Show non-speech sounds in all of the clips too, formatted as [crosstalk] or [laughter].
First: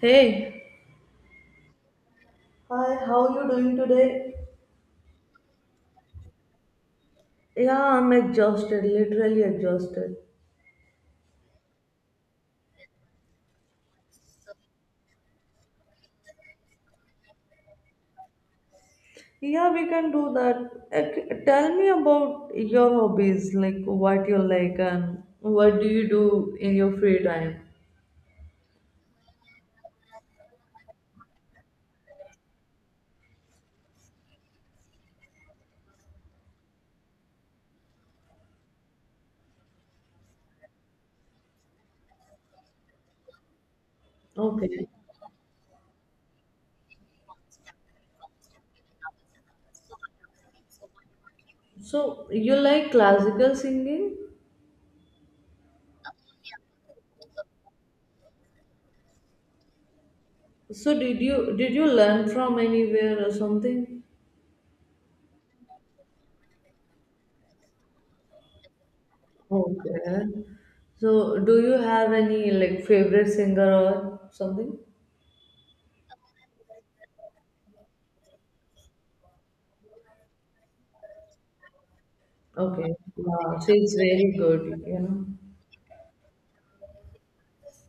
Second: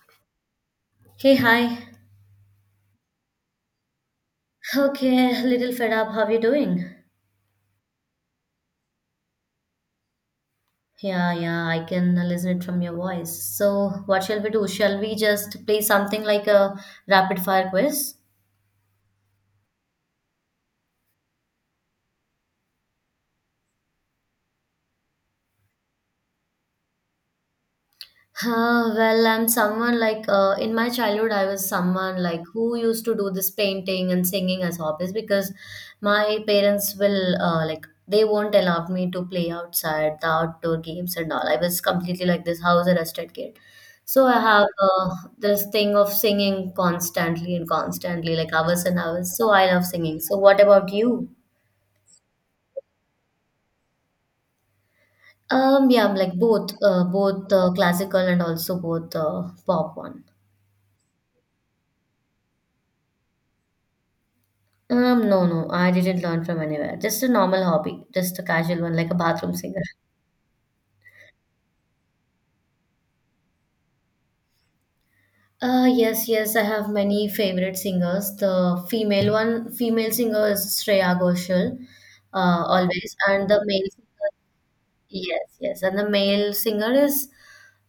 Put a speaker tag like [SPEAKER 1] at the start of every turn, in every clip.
[SPEAKER 1] Hey,
[SPEAKER 2] Hey, hi.
[SPEAKER 1] hi, how you doing today?
[SPEAKER 2] Okay, little fed up. How you doing?
[SPEAKER 1] Yeah, I'm exhausted, literally exhausted.
[SPEAKER 2] Yeah, yeah, I can listen it from your voice. So, what shall we do? Shall we just play something like a rapid fire quiz?
[SPEAKER 1] Yeah, we can do that. Like, tell me about your hobbies, like what you like and what do you do in your free time?
[SPEAKER 2] Well, I'm someone like in my childhood, I was someone like who used to do this painting and singing as hobbies because my parents will like they won't allow me to play outside the outdoor games and all. I was completely like this house arrested kid. So I have
[SPEAKER 1] Okay.
[SPEAKER 2] this thing of singing constantly and constantly, like hours and hours. So I love singing. So what about you?
[SPEAKER 1] So you like classical singing?
[SPEAKER 2] Yeah, I'm like both, both classical and also both pop one.
[SPEAKER 1] So did you learn from anywhere or something?
[SPEAKER 2] No, no, I didn't learn from anywhere. Just a normal hobby, just a casual one, like a bathroom singer.
[SPEAKER 1] Okay. So do you have any like favorite singer or something?
[SPEAKER 2] Yes, yes, I have many favorite singers. The female one, female singer is Shreya Ghoshal,
[SPEAKER 1] Okay.
[SPEAKER 2] always, and
[SPEAKER 1] Wow,
[SPEAKER 2] the male
[SPEAKER 1] she's
[SPEAKER 2] singer,
[SPEAKER 1] very good, you know.
[SPEAKER 2] yes, yes, and the male singer is,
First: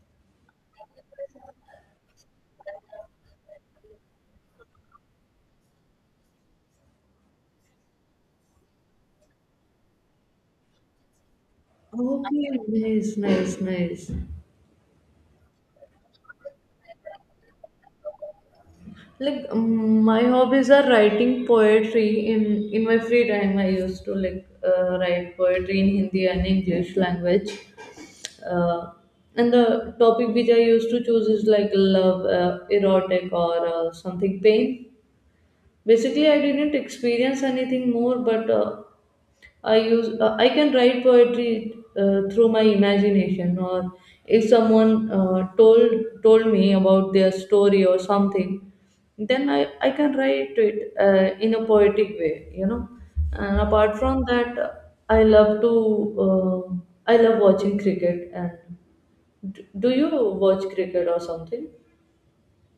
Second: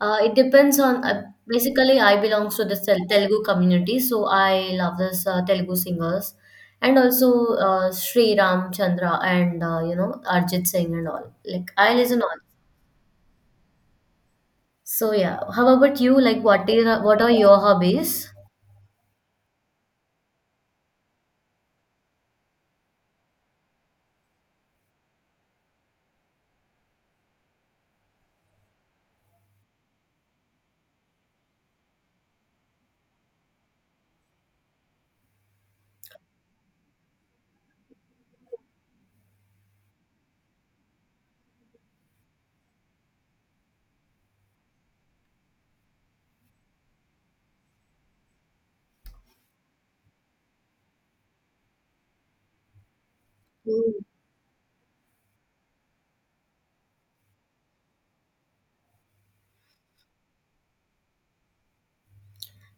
[SPEAKER 2] it depends on. Basically, I belongs to the Telugu community, so I love this Telugu singers, and also Sri Ram Chandra and you know Arjit Singh and all. Like I listen all.
[SPEAKER 1] Okay, nice, nice, nice.
[SPEAKER 2] So yeah, how about you? Like, what are your hobbies?
[SPEAKER 1] Like, my hobbies are writing poetry. In my free time, I used to like write poetry in Hindi and English language. Uh, and the topic which I used to choose is like love, erotic, or something pain. Basically, I didn't experience anything more, but I can write poetry through my imagination, or if someone told me about their story or something, then I can write it in a poetic way, you know. And apart
[SPEAKER 2] Mm.
[SPEAKER 1] from that, uh, I love watching cricket. And do you watch cricket or something?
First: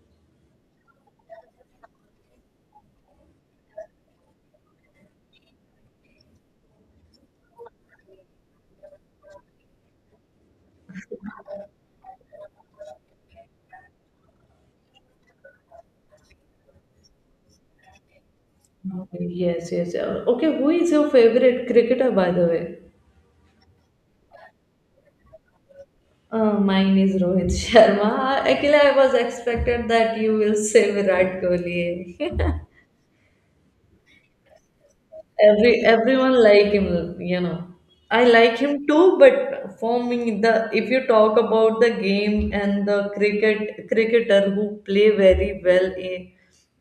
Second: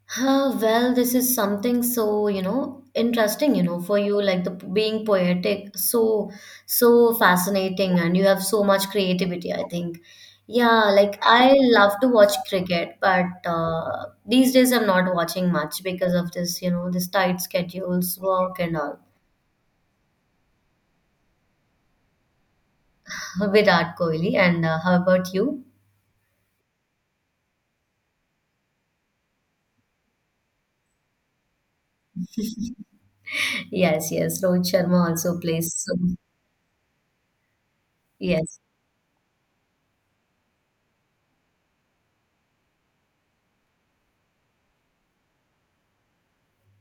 [SPEAKER 2] Well, this is something so, you know, interesting, you know, for you, like the being poetic, so, so fascinating, and you have so much creativity, I think. Yeah, like I love to watch cricket, but these days I'm not watching much because of this, you know, this tight schedules, work and all.
[SPEAKER 1] Okay. Yes, yes. Okay who is your favorite cricketer, by the way?
[SPEAKER 2] [laughs] Virat Kohli, and how about you?
[SPEAKER 1] Mine is Rohit Sharma. Actually, I was expected that you will say Virat Kohli. [laughs]
[SPEAKER 2] [laughs] Yes, yes, Rohit Sharma also plays.
[SPEAKER 1] Every
[SPEAKER 2] So,
[SPEAKER 1] everyone like him. I like
[SPEAKER 2] yes.
[SPEAKER 1] him too, but for me, the if you talk about the game and the cricketer who play very well in,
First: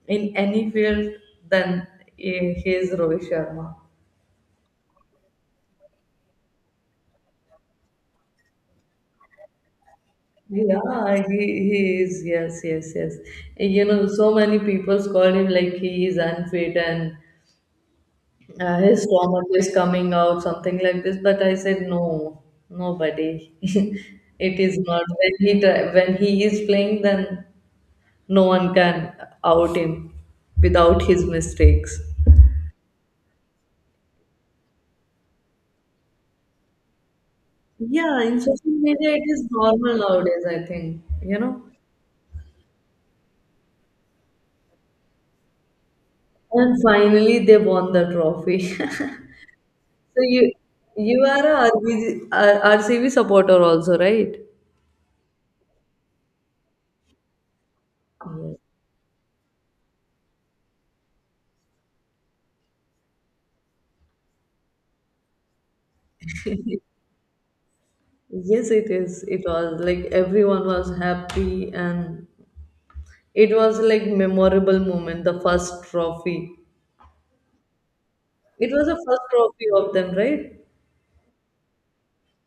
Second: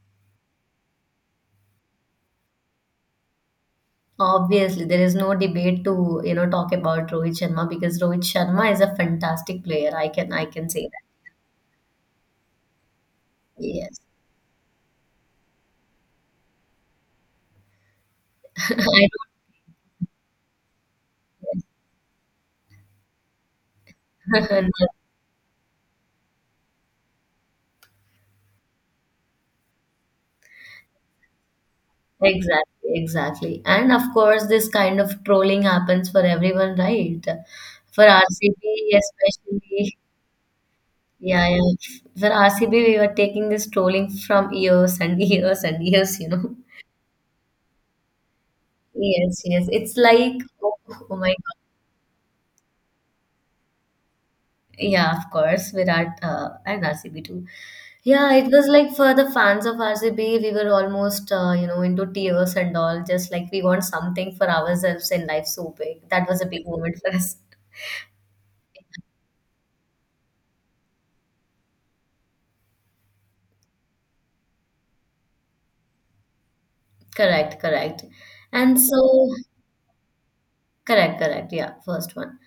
[SPEAKER 1] any field, then he is Rohit Sharma.
[SPEAKER 2] Obviously, there is no debate to, you know, talk about Rohit Sharma because Rohit Sharma is a fantastic player. I can say that.
[SPEAKER 1] Yeah, he is. Yes, yes, yes. You
[SPEAKER 2] Yes.
[SPEAKER 1] know, so many people call him like he is unfit and
[SPEAKER 2] [laughs]
[SPEAKER 1] his
[SPEAKER 2] I
[SPEAKER 1] stomach is coming out, something like this. But I said, no, nobody. [laughs] It
[SPEAKER 2] don't-
[SPEAKER 1] is
[SPEAKER 2] [laughs]
[SPEAKER 1] not. When he is playing, then no one can out him without his mistakes.
[SPEAKER 2] Exactly, exactly. And of course, this kind of trolling happens for everyone, right? For
[SPEAKER 1] Yeah, in social
[SPEAKER 2] RCB
[SPEAKER 1] media, it is
[SPEAKER 2] especially.
[SPEAKER 1] normal nowadays, I think, you
[SPEAKER 2] Yeah,
[SPEAKER 1] know.
[SPEAKER 2] yeah. For RCB, we were taking this trolling from years and years and years, you know.
[SPEAKER 1] And finally, they won the trophy. [laughs]
[SPEAKER 2] Yes, yes. It's
[SPEAKER 1] So
[SPEAKER 2] like,
[SPEAKER 1] you
[SPEAKER 2] oh, oh
[SPEAKER 1] you
[SPEAKER 2] my.
[SPEAKER 1] are a R B G, RCB supporter also, right?
[SPEAKER 2] Yeah, of course, Virat and RCB too. Yeah, it
[SPEAKER 1] Yes,
[SPEAKER 2] was like for the fans of RCB, we were almost you know into tears and all. Just like we want something for ourselves in life so big. That was a big moment for us.
[SPEAKER 1] yes, it is. It was like everyone was happy, and it was like memorable moment, the first trophy.
[SPEAKER 2] [laughs] Correct, correct.
[SPEAKER 1] It
[SPEAKER 2] And
[SPEAKER 1] was the first
[SPEAKER 2] so,
[SPEAKER 1] trophy of them, right?
[SPEAKER 2] correct, correct. Yeah, first one.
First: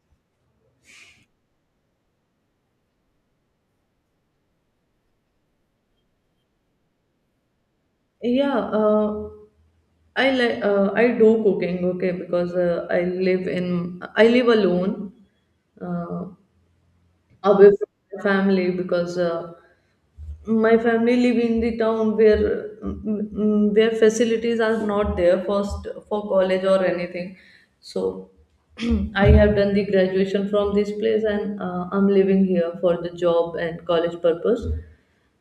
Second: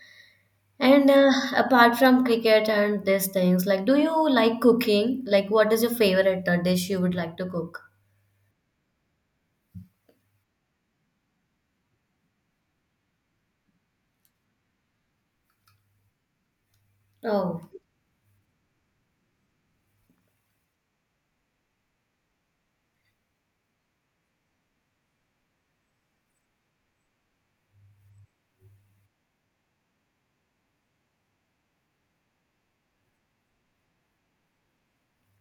[SPEAKER 2] And apart from cricket and these things, like, do you like cooking? Like, what is your favorite dish you would like to cook?
[SPEAKER 1] Yeah, I do cooking, okay, because I live alone, uh, away
[SPEAKER 2] Oh,
[SPEAKER 1] from my family because my family live in the town where where facilities are not there first for college or anything, so [clears throat] I have done the graduation from this place, and I'm living here for the job and college purpose.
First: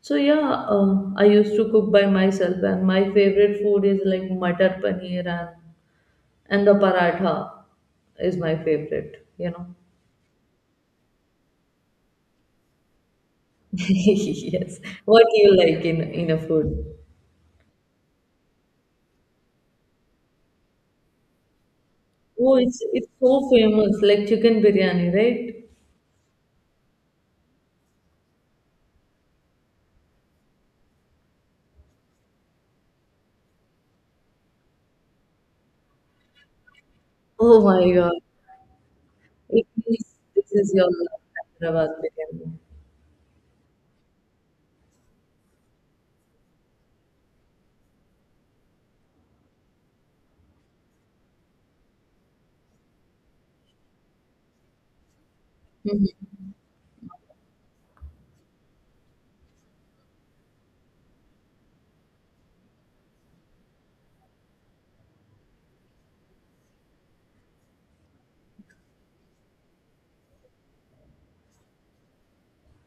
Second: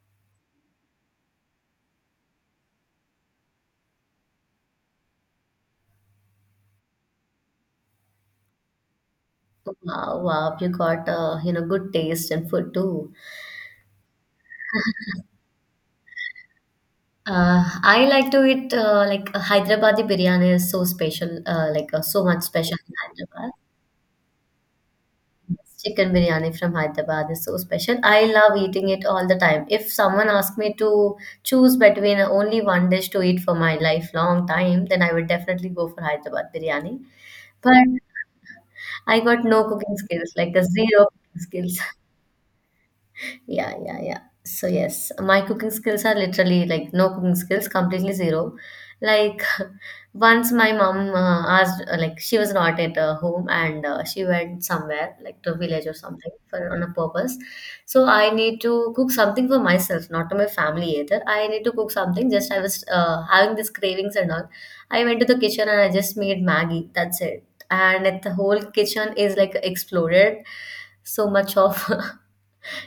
[SPEAKER 1] So yeah, I used to cook by myself, and my favorite food is like matar paneer and the paratha is my favorite, you know.
[SPEAKER 2] wow, wow! You got you know good taste in food too.
[SPEAKER 1] [laughs] Yes, what do you like in a food?
[SPEAKER 2] I like to eat like Hyderabadi biryani is so special, like so much
[SPEAKER 1] Oh,
[SPEAKER 2] special
[SPEAKER 1] it's
[SPEAKER 2] in
[SPEAKER 1] it's so
[SPEAKER 2] Hyderabad.
[SPEAKER 1] famous, like chicken biryani, right?
[SPEAKER 2] Chicken biryani from Hyderabad is so special. I love eating it all the time. If someone asked me to choose between only one dish to eat for my lifelong time, then I would definitely go for Hyderabad biryani.
[SPEAKER 1] Oh
[SPEAKER 2] But
[SPEAKER 1] my God.
[SPEAKER 2] I got no
[SPEAKER 1] It
[SPEAKER 2] cooking
[SPEAKER 1] means
[SPEAKER 2] skills,
[SPEAKER 1] this
[SPEAKER 2] like a
[SPEAKER 1] is your
[SPEAKER 2] zero cooking skills. [laughs]
[SPEAKER 1] Hyderabad biryani.
[SPEAKER 2] Yeah, yeah, yeah. So yes, my cooking skills are literally like no cooking skills, completely zero. Like [laughs] once my mom asked, like she was not at home and she went somewhere, like to a village or something, for on a purpose. So I need to cook something for myself, not to my family either. I need to cook something. Just I was having these cravings and all. I went to the kitchen and I just made Maggie. That's it. And it, the whole kitchen is like exploded so much of [laughs]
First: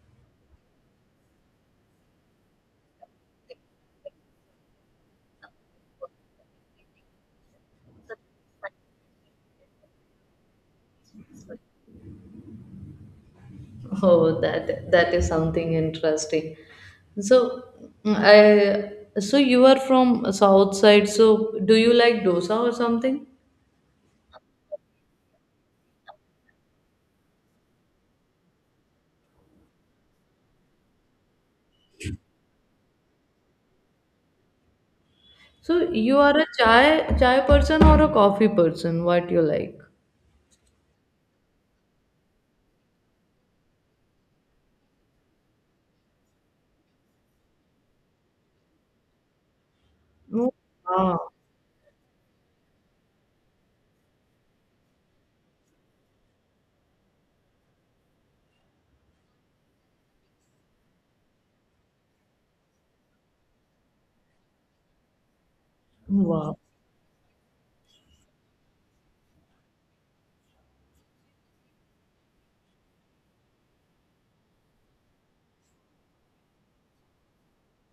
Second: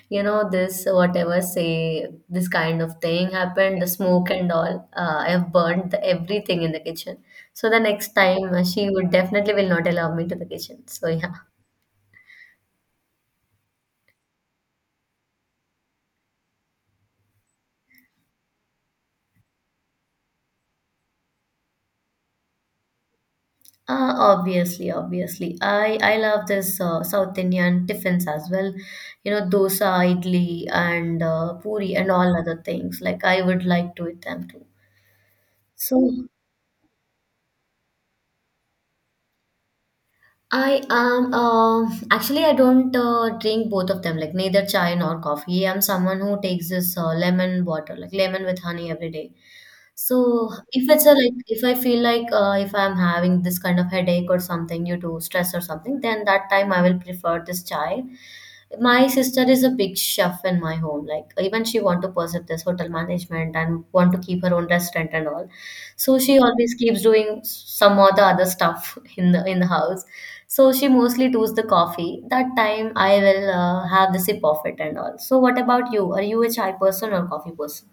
[SPEAKER 2] you know this whatever say this kind of thing happened the smoke and all I have burned the, everything in the kitchen so the next time she would definitely will not allow me to the kitchen so yeah.
[SPEAKER 1] Oh, that is something interesting. So, mm, I so you are from south side. So, do you like dosa or something?
[SPEAKER 2] Obviously, obviously, I love this South Indian tiffins as well, you know, dosa, idli and puri and all other things, like I would like to eat them too.
[SPEAKER 1] So, you
[SPEAKER 2] So
[SPEAKER 1] are a chai person or a coffee person? What you like?
[SPEAKER 2] I am actually I don't drink both of them, like neither chai nor coffee. I'm someone who takes this lemon water, like lemon with honey every day. So
[SPEAKER 1] No.
[SPEAKER 2] if it's a
[SPEAKER 1] Ah,
[SPEAKER 2] like if I feel like if I'm having this kind of headache or something due to stress or something, then that time I will prefer this chai. My sister is a big chef in my home. Like even she want to pursue this hotel management and want to keep her own restaurant and all. So she
[SPEAKER 1] wow.
[SPEAKER 2] always keeps doing some or the other stuff [laughs] in the house. So she mostly does the coffee. That time I will have the sip of it and all. So what about you? Are you a chai person or coffee person?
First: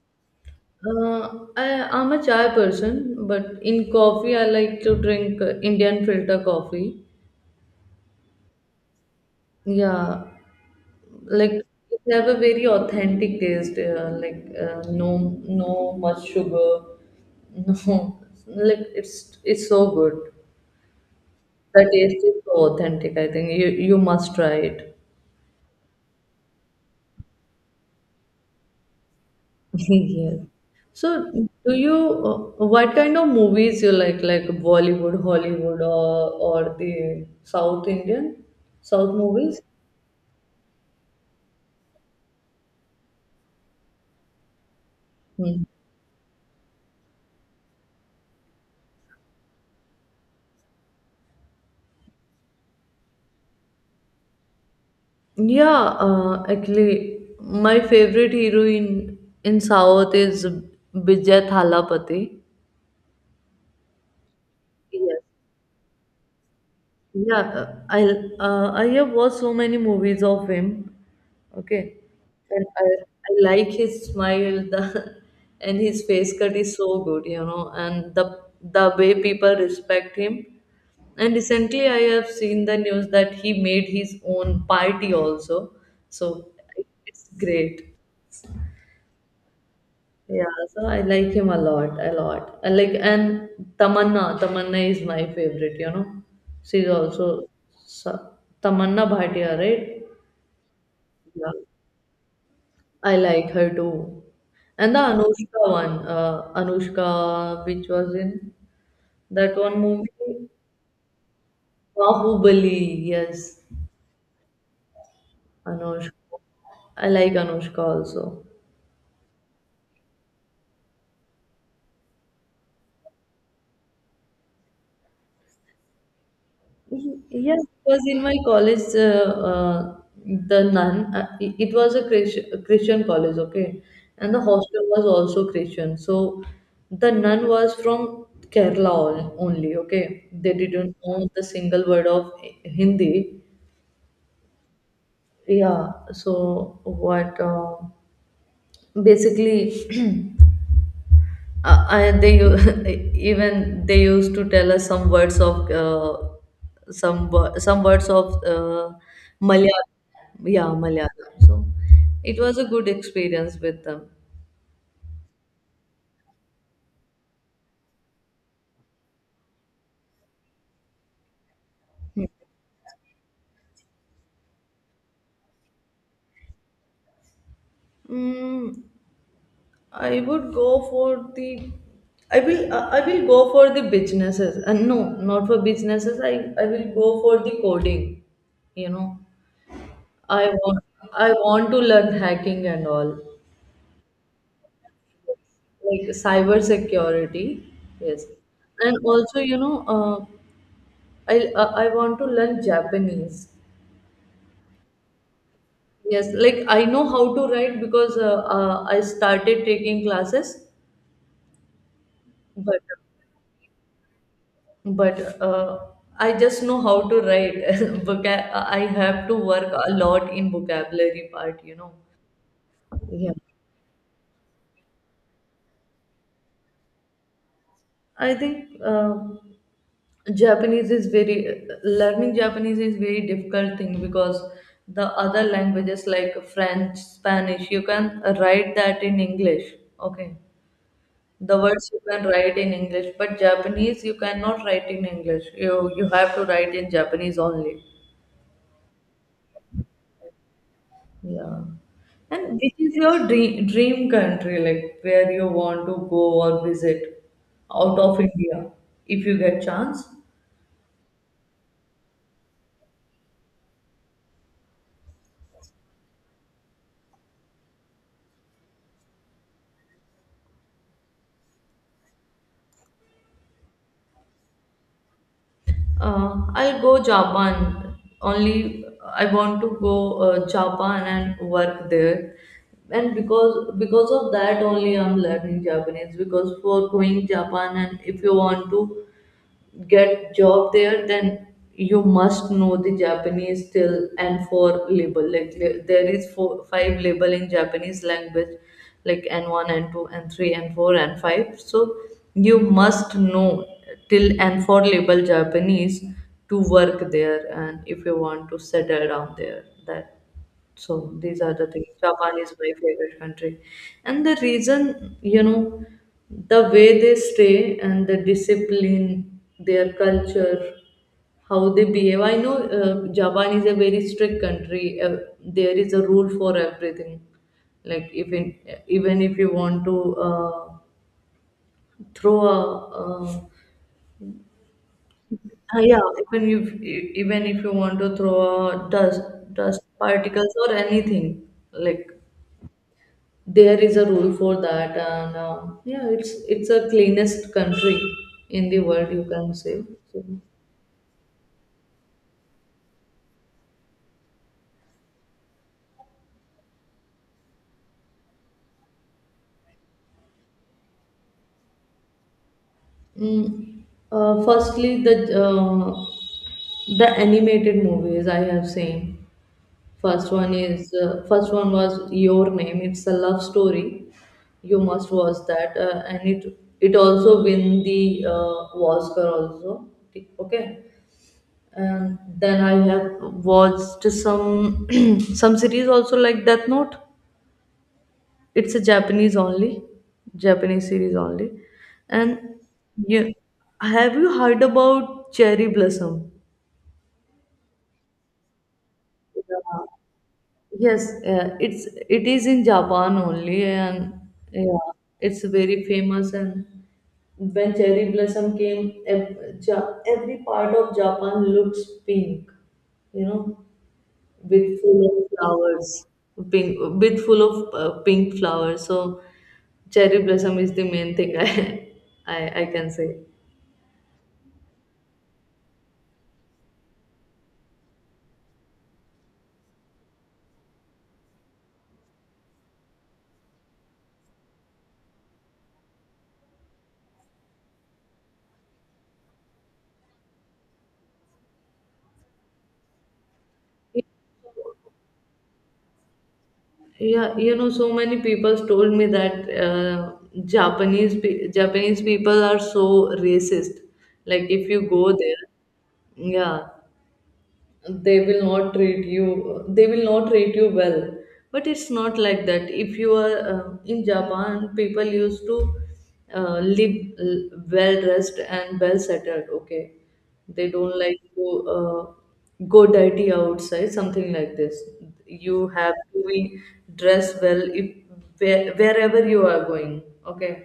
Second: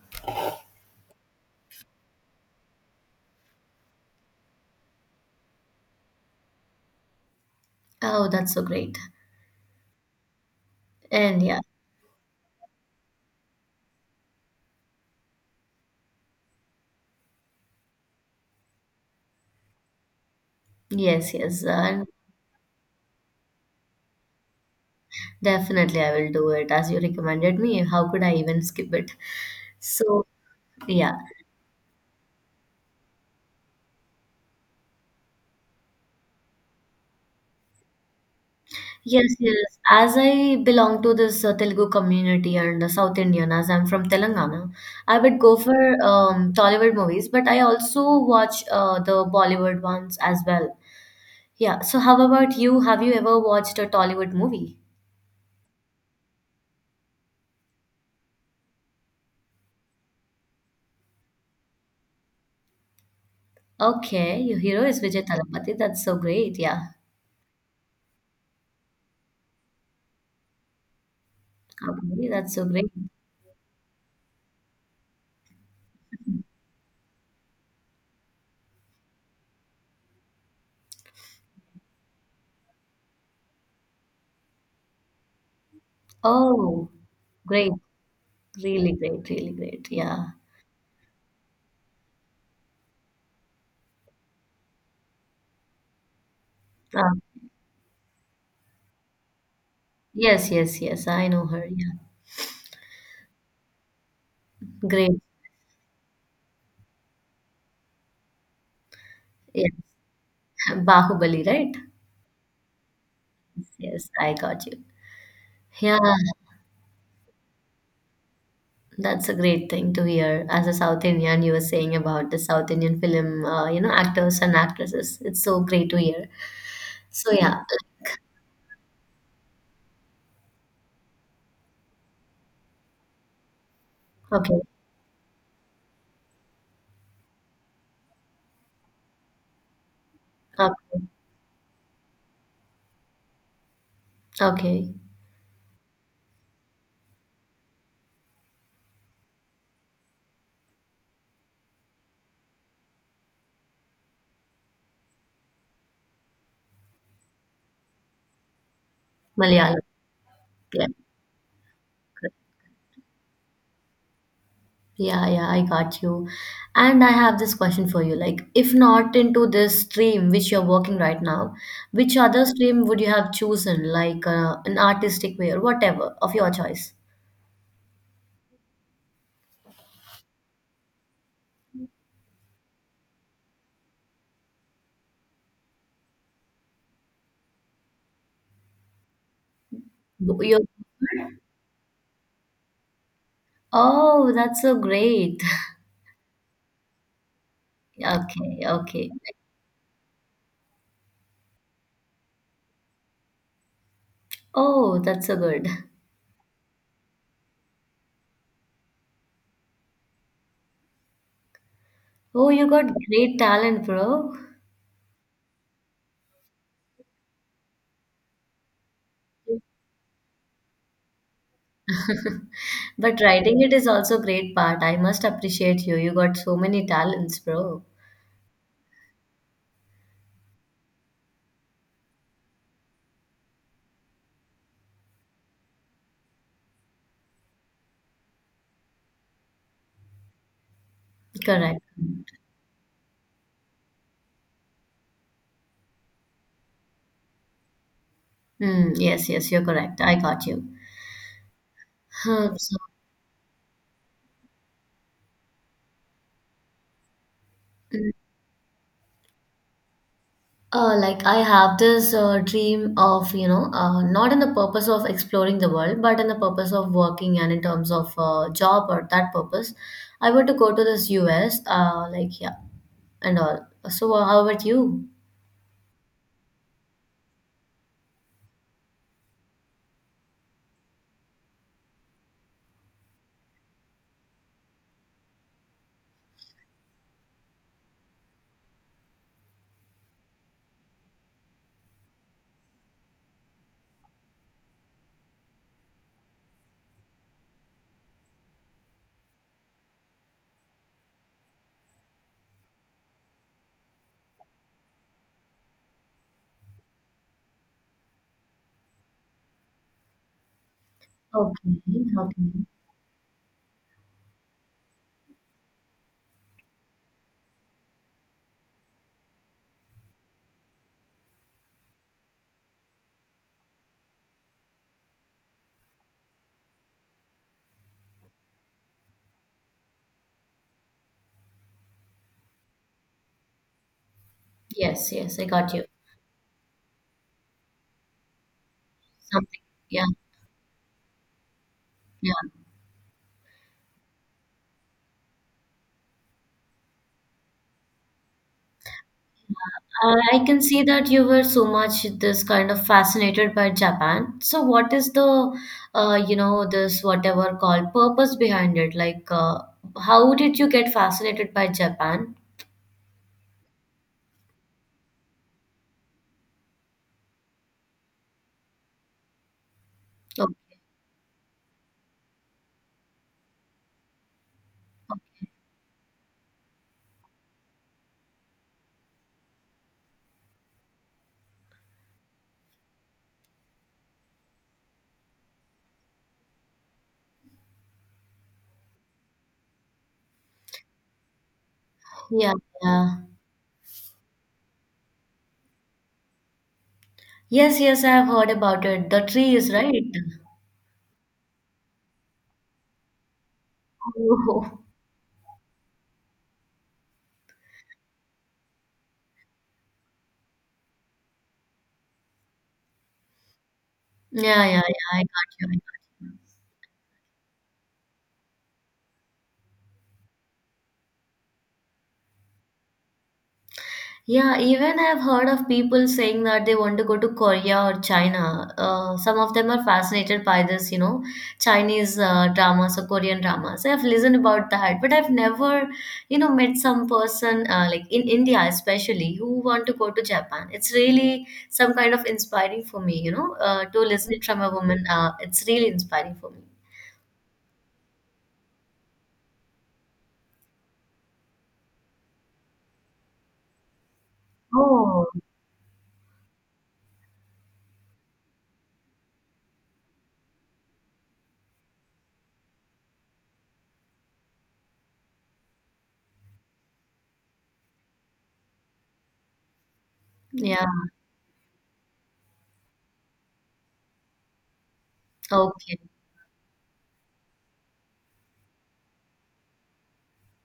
[SPEAKER 1] I'm a chai person, but in coffee, I like to drink Indian filter coffee.
[SPEAKER 2] Oh, that's so great.
[SPEAKER 1] Yeah,
[SPEAKER 2] And
[SPEAKER 1] like
[SPEAKER 2] yeah,
[SPEAKER 1] they have a very authentic taste. Like, no, no much sugar. [laughs] No, like it's so good.
[SPEAKER 2] yes, yes,
[SPEAKER 1] The
[SPEAKER 2] and
[SPEAKER 1] taste is so authentic. I think you must try it.
[SPEAKER 2] definitely I will do it as you recommended me. How could I even skip it?
[SPEAKER 1] [laughs]
[SPEAKER 2] So,
[SPEAKER 1] Yes. So,
[SPEAKER 2] yeah,
[SPEAKER 1] do you what kind of movies you like Bollywood, Hollywood, or the South Indian South
[SPEAKER 2] yes,
[SPEAKER 1] movies?
[SPEAKER 2] yes. As I belong to this Telugu community and South Indian, as I'm from Telangana, I would go
[SPEAKER 1] Hmm.
[SPEAKER 2] for Tollywood movies, but I also watch the Bollywood ones as well. Yeah, so how about you? Have you ever watched a Tollywood movie?
[SPEAKER 1] Yeah, actually, my favorite hero in South is Bijay Thalapathy.
[SPEAKER 2] Okay, your hero is
[SPEAKER 1] Yes.
[SPEAKER 2] Vijay Thalapathy. That's so great. Yeah,
[SPEAKER 1] Yeah, I have watched so many movies of him. Okay,
[SPEAKER 2] okay, that's so
[SPEAKER 1] and I,
[SPEAKER 2] great.
[SPEAKER 1] I like his smile, the [laughs] and his face cut is so good, you know, and the way people respect him. And recently, I have seen the news that he made his own party also, so
[SPEAKER 2] Oh,
[SPEAKER 1] it's
[SPEAKER 2] great.
[SPEAKER 1] great.
[SPEAKER 2] Really great, really great. Yeah.
[SPEAKER 1] Yeah, so I like him a lot, a lot. I like and Tamanna is my favorite, you know. She's
[SPEAKER 2] Um,
[SPEAKER 1] also so- Tamanna Bhatia, right?
[SPEAKER 2] yes, yes, yes. I know
[SPEAKER 1] Yeah.
[SPEAKER 2] her. Yeah.
[SPEAKER 1] I like her too. And the
[SPEAKER 2] Great.
[SPEAKER 1] Anushka one, Anushka, which was in that
[SPEAKER 2] Yes.
[SPEAKER 1] one movie,
[SPEAKER 2] [laughs] Bahubali, right?
[SPEAKER 1] Bahubali, yes,
[SPEAKER 2] Yes, I got you. Yeah,
[SPEAKER 1] Anushka. I like Anushka also.
[SPEAKER 2] that's a great thing to hear. As a South Indian, you were saying about the South Indian film, you know, actors and actresses. It's so great to hear. So
[SPEAKER 1] Yeah,
[SPEAKER 2] yeah,
[SPEAKER 1] because in my college, the nun, it was a Christian, Christian college, okay? And the
[SPEAKER 2] okay,
[SPEAKER 1] hostel was also Christian. So the nun was from Kerala only, okay? They didn't
[SPEAKER 2] okay,
[SPEAKER 1] know the single word of Hindi.
[SPEAKER 2] okay.
[SPEAKER 1] Yeah, so what? Basically, uh, and they u- [laughs] even they used to tell us some words of some words of
[SPEAKER 2] Malayalam.
[SPEAKER 1] Malayalam. Yeah,
[SPEAKER 2] Yeah.
[SPEAKER 1] Malayalam. So it was a good experience with them.
[SPEAKER 2] Yeah, yeah, I got you. And I have this question for you. Like, if not into this stream which you're working right now, which other stream would you have chosen? Like an artistic way or whatever of your choice.
[SPEAKER 1] Mm, I would go for the. I will. I will go for the businesses. No, not for businesses. I will go for the coding. You know, I
[SPEAKER 2] Your-
[SPEAKER 1] want. I want to learn hacking and all.
[SPEAKER 2] oh, that's so great. [laughs]
[SPEAKER 1] Like cyber security, yes.
[SPEAKER 2] Okay,
[SPEAKER 1] And
[SPEAKER 2] okay.
[SPEAKER 1] also, you know, i I want to learn Japanese.
[SPEAKER 2] Oh, that's so good.
[SPEAKER 1] Yes, like I know how to write, because I started taking classes.
[SPEAKER 2] Oh, you
[SPEAKER 1] But
[SPEAKER 2] got great talent, bro.
[SPEAKER 1] but uh, I just know how to write. [laughs] I have to work a lot in vocabulary part, you know.
[SPEAKER 2] But
[SPEAKER 1] Yeah,
[SPEAKER 2] writing it is also great part. I must appreciate you. You got so many talents, bro.
[SPEAKER 1] I think, Japanese is very learning Japanese is very difficult thing, because the other languages like French, Spanish, you can write that in English. Okay. The
[SPEAKER 2] Correct.
[SPEAKER 1] words you can write in English, but Japanese you cannot write in English. You have to write in Japanese only.
[SPEAKER 2] Mm, yes, yes, you're correct. I got you.
[SPEAKER 1] Yeah. And
[SPEAKER 2] Herbs.
[SPEAKER 1] which is your dream country, like where you want to go or visit out
[SPEAKER 2] Mm.
[SPEAKER 1] of India if you get chance?
[SPEAKER 2] Like I have this dream of, you know, not in the purpose of exploring the world, but in the purpose of working and in terms of job or that purpose, I want to go to this US, like yeah, and all. So how about you?
[SPEAKER 1] I'll go Japan. Only I want to go Japan and work there. And because of that only I'm learning Japanese, because for going Japan, and if you want to get job there, then you must know the Japanese still. And for label, like there is four five label in Japanese language, like N1 N2 N3 N4 and 5, so you must know till N4 label Japanese to work there. And if you want to settle down there, that. So these are the things.
[SPEAKER 2] Okay,
[SPEAKER 1] Japan is
[SPEAKER 2] okay.
[SPEAKER 1] my favorite country. And the reason, you know, the way they stay, and the discipline, their culture, how they behave. I know, Japan is a very strict country. There is a rule for everything. Like, even if you want to throw a uh,
[SPEAKER 2] Yes, yes, I got you.
[SPEAKER 1] yeah, even if you want to throw a
[SPEAKER 2] Something.
[SPEAKER 1] dust
[SPEAKER 2] Yeah,
[SPEAKER 1] particles or anything, like
[SPEAKER 2] yeah.
[SPEAKER 1] there is a rule for that. And yeah, it's a cleanest country in the world, you can say. So,
[SPEAKER 2] I can see that you were so much this kind of fascinated by Japan. So what is the you know this whatever called purpose behind it? Like how did you get fascinated by Japan?
[SPEAKER 1] mm, firstly the animated movies I have seen,
[SPEAKER 2] Oh,
[SPEAKER 1] first one was Your Name, it's a love story. You must watch that. And it also win the Oscar also, okay. And then I have watched some [clears throat] some series also, like Death Note. It's a Japanese only, Japanese series only.
[SPEAKER 2] yeah,
[SPEAKER 1] And
[SPEAKER 2] yeah.
[SPEAKER 1] yeah, have you heard about Cherry Blossom?
[SPEAKER 2] Yes, yes, I have heard about it. The trees,
[SPEAKER 1] Yeah.
[SPEAKER 2] right? [laughs]
[SPEAKER 1] Yes, yeah, it is in Japan only, and
[SPEAKER 2] Oh,
[SPEAKER 1] yeah, it's very famous. And when cherry blossom came, every part of Japan looks pink, you know.
[SPEAKER 2] yeah, yeah,
[SPEAKER 1] With full
[SPEAKER 2] yeah. I
[SPEAKER 1] of
[SPEAKER 2] got you. I
[SPEAKER 1] flowers,
[SPEAKER 2] got you.
[SPEAKER 1] pink with full of pink flowers. So cherry blossom is the main thing I [laughs] I can say.
[SPEAKER 2] Yeah, even I've heard of people saying that they want to go to Korea or China. Some of them are fascinated by this, you know, Chinese dramas or Korean dramas. I've listened about that, but I've never, you know, met some person like in India, especially who want to go to Japan. It's really some kind of inspiring for me, you know, to listen it from a woman. It's really inspiring for me.
[SPEAKER 1] Yeah, you know, so many people told me that Japanese people are so racist. Like if you go
[SPEAKER 2] Oh,
[SPEAKER 1] there, yeah, they will not treat you well. But it's not like that. If you are in Japan, people used to live well dressed and well settled, okay. They
[SPEAKER 2] yeah.
[SPEAKER 1] don't like to go dirty outside, something like this. You have
[SPEAKER 2] Okay.
[SPEAKER 1] to be dressed well if wherever you are going, okay.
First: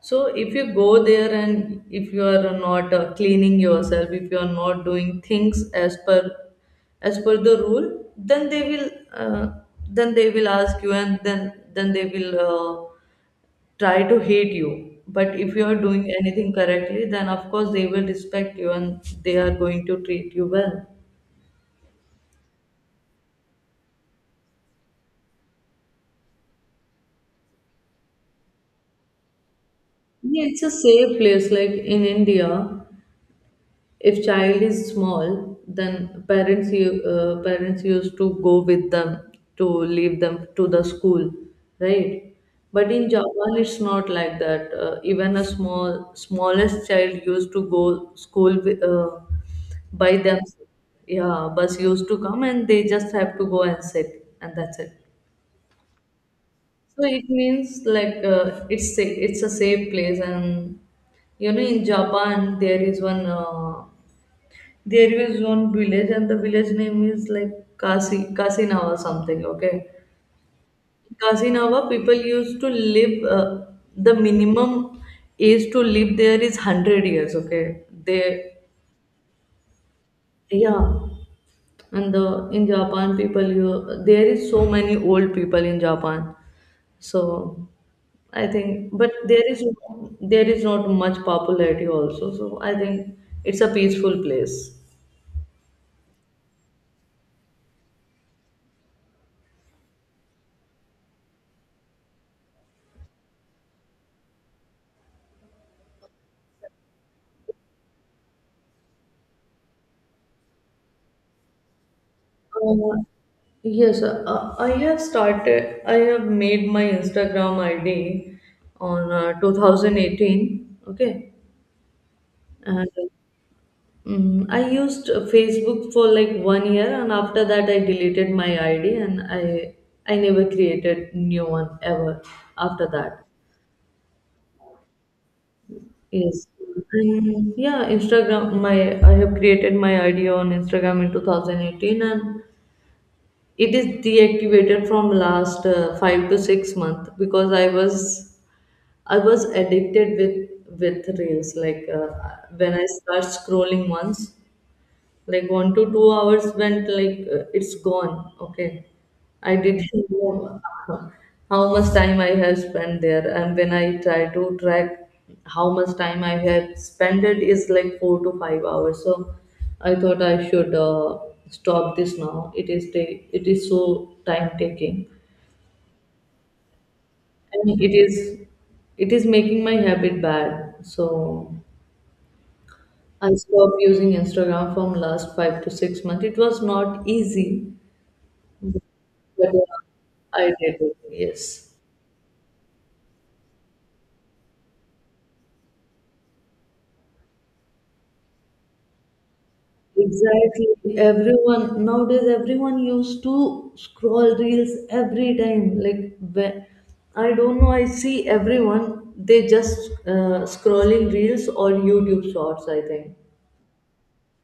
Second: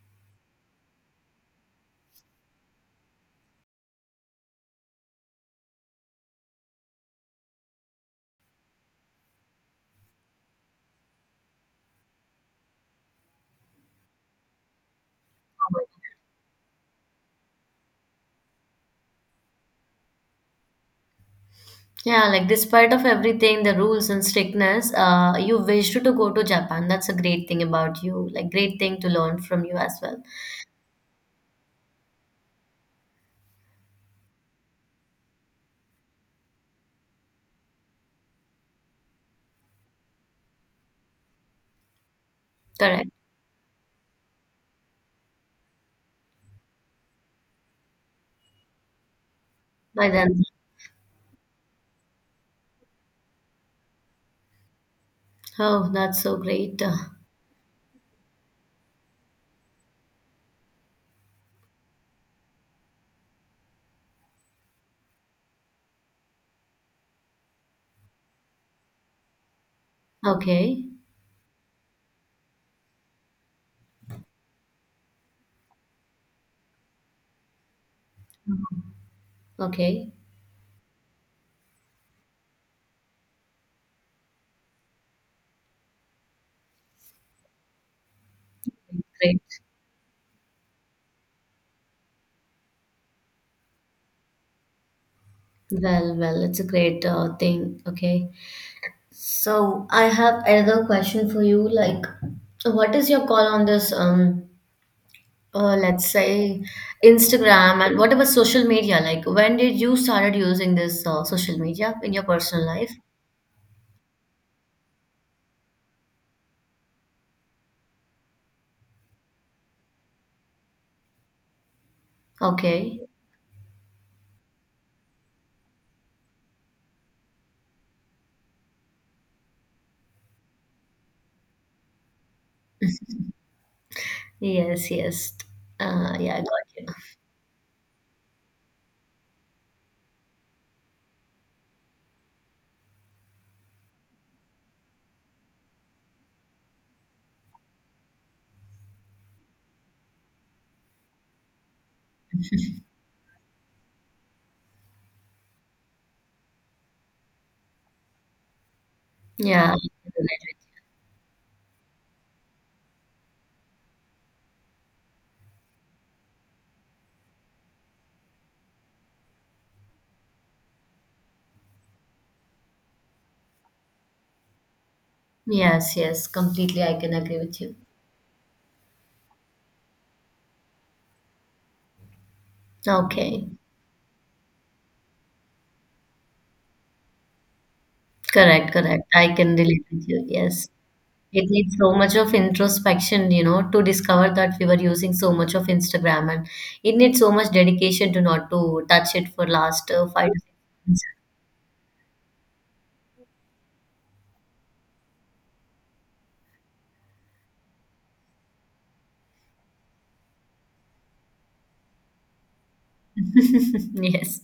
[SPEAKER 1] So if you go there, and if you are not cleaning yourself, if you are not doing things as per the rule, then they will ask you, and then they will try to hate you. But if you are doing anything correctly, then of course they will respect you, and they are going to treat you well.
[SPEAKER 2] Yeah, like despite of everything, the rules and strictness, you wished to go to Japan. That's a great thing about you, like great thing to learn from you as well.
[SPEAKER 1] Yeah, it's a safe place. Like in India, if child is small, then parents used to go with them to leave them to the school, right? But in
[SPEAKER 2] Correct.
[SPEAKER 1] Japan it's not like that. Even a small smallest child used to go school
[SPEAKER 2] By
[SPEAKER 1] by them.
[SPEAKER 2] then,
[SPEAKER 1] Yeah, bus used to come and they just have to go and sit, and that's it.
[SPEAKER 2] oh, that's so great.
[SPEAKER 1] So it means, like, it's a safe place. And you know, in Japan there is one village, and the village name is like Kasinawa something. Okay,
[SPEAKER 2] Okay,
[SPEAKER 1] Kasinawa people used to live. The minimum age to live there is 100 years. Okay, they
[SPEAKER 2] okay,
[SPEAKER 1] yeah, and the in Japan people you there is so many old people in Japan. So but
[SPEAKER 2] great.
[SPEAKER 1] there is not much popularity also. So I think it's a peaceful place.
[SPEAKER 2] Well, well, it's a great thing. Okay. So I have another question for you. Like, what is your call on this? Let's say Instagram and whatever social media. Like, when did you started using this social media in your personal life?
[SPEAKER 1] Uh, Yes, I have made my Instagram ID on 2018. Okay, and
[SPEAKER 2] Okay.
[SPEAKER 1] I used Facebook for like 1 year, and after that, I deleted my ID, and I never created new one ever after that.
[SPEAKER 2] Yes, yes. Yeah, I
[SPEAKER 1] Yes,
[SPEAKER 2] got you.
[SPEAKER 1] and yeah, Instagram. My I have created my ID on Instagram in 2018, and it is deactivated from last 5 to 6 months because I was addicted with reels when I start scrolling once like 1 to 2 hours went it's gone. Okay. I
[SPEAKER 2] Yeah.
[SPEAKER 1] didn't [laughs] know how much time I have spent there. And when I try to track how much time I have spent, it is like 4 to 5 hours. So I thought I should stop this now. It is so time taking,
[SPEAKER 2] Yes, yes. Completely, I can agree with you.
[SPEAKER 1] and it is making my habit bad. So I
[SPEAKER 2] Okay.
[SPEAKER 1] stopped using Instagram from last 5 to 6 months. It was not easy.
[SPEAKER 2] Correct,
[SPEAKER 1] But
[SPEAKER 2] correct. I can
[SPEAKER 1] yeah,
[SPEAKER 2] relate with you.
[SPEAKER 1] I
[SPEAKER 2] Yes.
[SPEAKER 1] get it.
[SPEAKER 2] It
[SPEAKER 1] Yes.
[SPEAKER 2] needs so much of introspection, you know, to discover that we were using so much of Instagram, and it needs so much dedication to not to touch it for last five to
[SPEAKER 1] Exactly.
[SPEAKER 2] six
[SPEAKER 1] Everyone nowadays, everyone used to scroll reels every time. When, I don't know. I see everyone. They just scrolling reels or YouTube shorts. I think
[SPEAKER 2] months. [laughs] Yes.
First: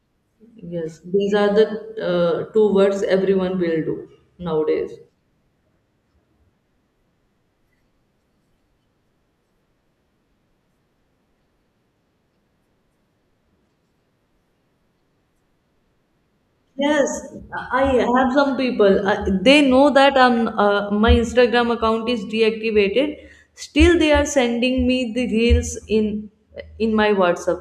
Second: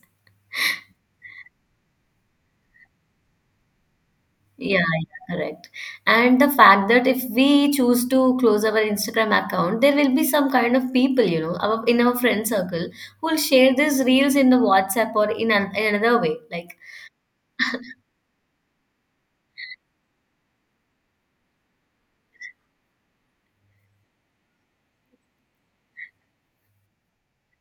[SPEAKER 1] yes, these are the two words everyone will do
[SPEAKER 2] Yeah,
[SPEAKER 1] nowadays.
[SPEAKER 2] yeah, correct. And the fact that if we choose to close our Instagram account, there will be some kind of people, you know, our, in our friend circle who will share these reels in the WhatsApp or in, an, in another way. Like,
[SPEAKER 1] Yes, I have some people. They know that my Instagram account is deactivated. Still, they are sending me the reels in my WhatsApp.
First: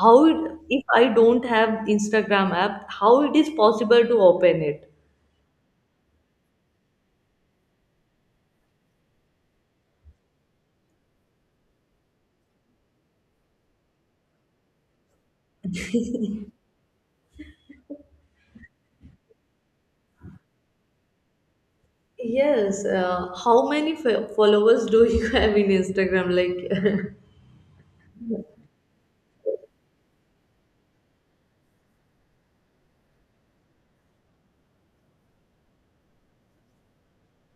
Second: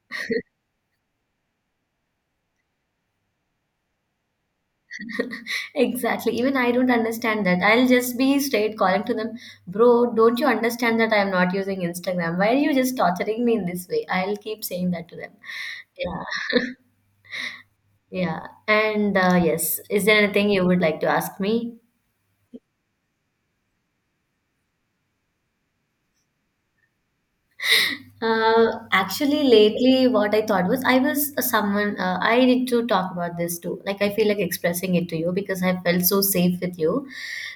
[SPEAKER 1] If I don't have Instagram app, how it is possible to open it?
[SPEAKER 2] [laughs] exactly. Even I don't understand that. I'll just be straight calling to them, bro, don't you understand that I am not using Instagram? Why are you just torturing me in this way? I'll keep saying that to them. Yeah, yeah. And yes, is there anything you would like to ask me?
[SPEAKER 1] Yes. How many followers do you [laughs] have in Instagram? Like, [laughs]
[SPEAKER 2] Actually, lately, what I thought was I was someone. I need to talk about this too. Like, I feel like expressing it to you because I felt so safe with you.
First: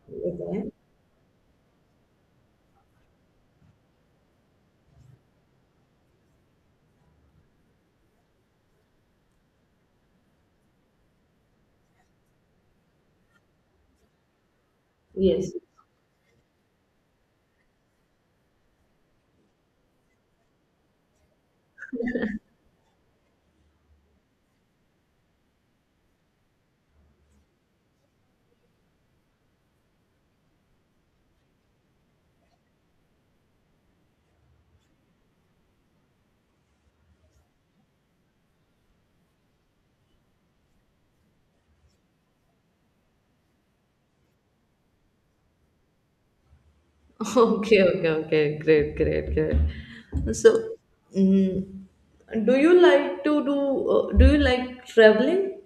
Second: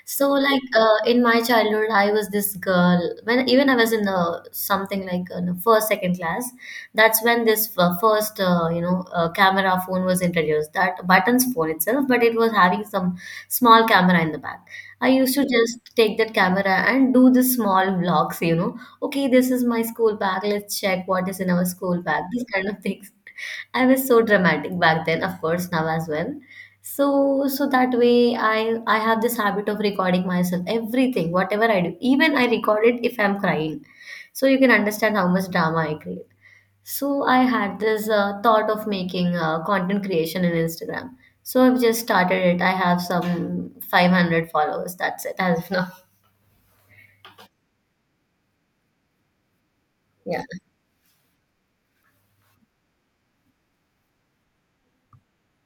[SPEAKER 2] So, like,
[SPEAKER 1] okay.
[SPEAKER 2] in my childhood, I was this girl. When even I was in the something like in the first, second class, that's when this first, camera phone was introduced. That buttons phone itself, but it was having some small camera in the back. I used to
[SPEAKER 1] Yes.
[SPEAKER 2] just take that camera and do the small vlogs, you know, okay, this is my school bag. Let's check what is in our school bag. These kind of things. [laughs] I was so dramatic back then, of course, now as well. So that way I have this habit of recording myself, everything, whatever I do. Even I record it if I'm crying. So you can understand how much drama I create. So I had this thought of making content creation in Instagram. So I've just started it. I have some 500 followers. That's it as of now.
[SPEAKER 1] Okay, okay, okay. Great, great, great.
[SPEAKER 2] Yeah.
[SPEAKER 1] So, mm, do you like to do? Do you like traveling?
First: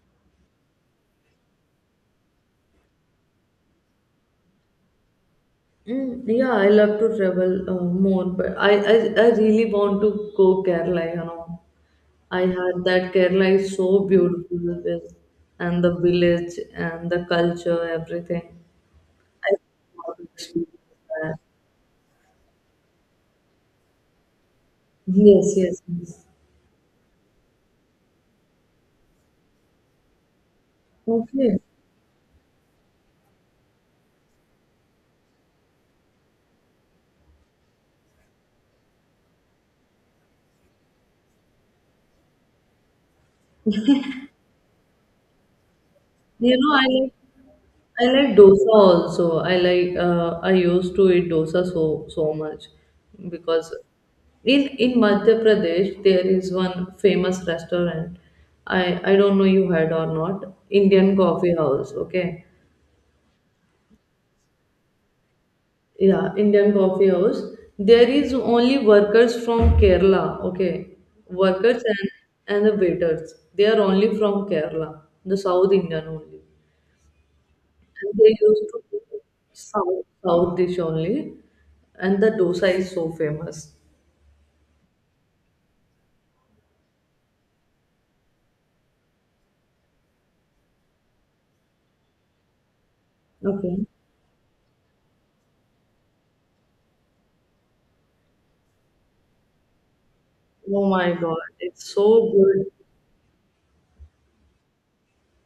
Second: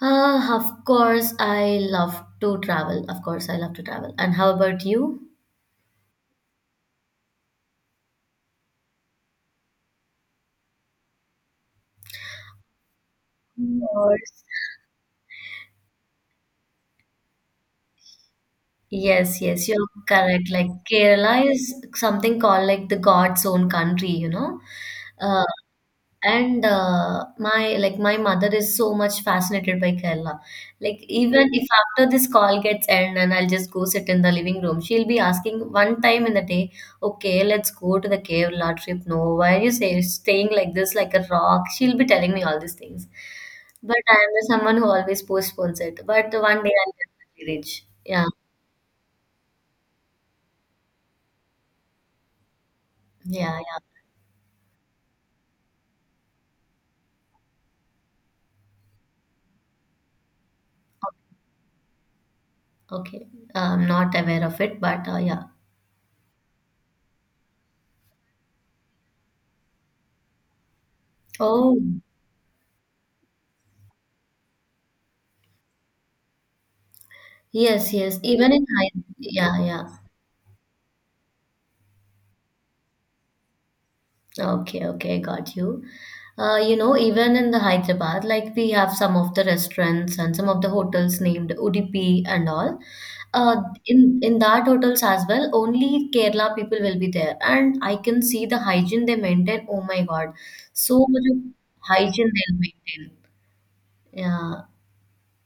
[SPEAKER 2] Ah, of course, I love to travel. Of course, I love to travel. And how about you?
[SPEAKER 1] Yeah, I love to travel more, but I really want to go Kerala. You know, I heard that Kerala is
[SPEAKER 2] Of
[SPEAKER 1] so
[SPEAKER 2] course.
[SPEAKER 1] beautiful with and the village and the culture, everything.
[SPEAKER 2] Yes,
[SPEAKER 1] I
[SPEAKER 2] yes, you're
[SPEAKER 1] want to
[SPEAKER 2] correct. Like
[SPEAKER 1] experience that.
[SPEAKER 2] Kerala is something called like the God's own country, you know. Uh,
[SPEAKER 1] Yes, yes, yes.
[SPEAKER 2] And my like my mother is so much fascinated by Kerala. Like even
[SPEAKER 1] Okay.
[SPEAKER 2] if after this call gets end and I'll just go sit in the living room, she'll be asking one time in the day, "Okay, let's go to the Kerala trip." No, why are you say, staying like this, like a rock? She'll be telling me all these things. But I am someone who always postpones it. But
[SPEAKER 1] You
[SPEAKER 2] one
[SPEAKER 1] know,
[SPEAKER 2] day I'll definitely reach.
[SPEAKER 1] I
[SPEAKER 2] Yeah,
[SPEAKER 1] like dosa also. I like I used to eat dosa so so much
[SPEAKER 2] yeah,
[SPEAKER 1] because
[SPEAKER 2] yeah.
[SPEAKER 1] in Madhya Pradesh there is one famous restaurant. I I don't know you had or not. Indian
[SPEAKER 2] O-
[SPEAKER 1] Coffee House. Okay.
[SPEAKER 2] Okay, I'm not aware of it, but yeah.
[SPEAKER 1] Yeah, Indian Coffee House. There is only workers from Kerala. Okay,
[SPEAKER 2] Oh.
[SPEAKER 1] workers and the waiters. They are only from Kerala, the South Indian only.
[SPEAKER 2] Yes,
[SPEAKER 1] And
[SPEAKER 2] yes.
[SPEAKER 1] they
[SPEAKER 2] Even
[SPEAKER 1] used
[SPEAKER 2] in
[SPEAKER 1] to
[SPEAKER 2] high,
[SPEAKER 1] do
[SPEAKER 2] yeah, yeah.
[SPEAKER 1] south south dish only, and the dosa is so famous.
[SPEAKER 2] Okay, okay, got you. You know, even in the Hyderabad, like we have some of the restaurants and some of the hotels named Udupi and all. Uh,
[SPEAKER 1] Okay.
[SPEAKER 2] in that hotels as well, only Kerala people will be there, and I can see the hygiene they maintain. Oh my God,
[SPEAKER 1] Oh
[SPEAKER 2] so
[SPEAKER 1] my
[SPEAKER 2] much
[SPEAKER 1] God,
[SPEAKER 2] of
[SPEAKER 1] it's
[SPEAKER 2] hygiene
[SPEAKER 1] so
[SPEAKER 2] they'll
[SPEAKER 1] good.
[SPEAKER 2] maintain. Yeah,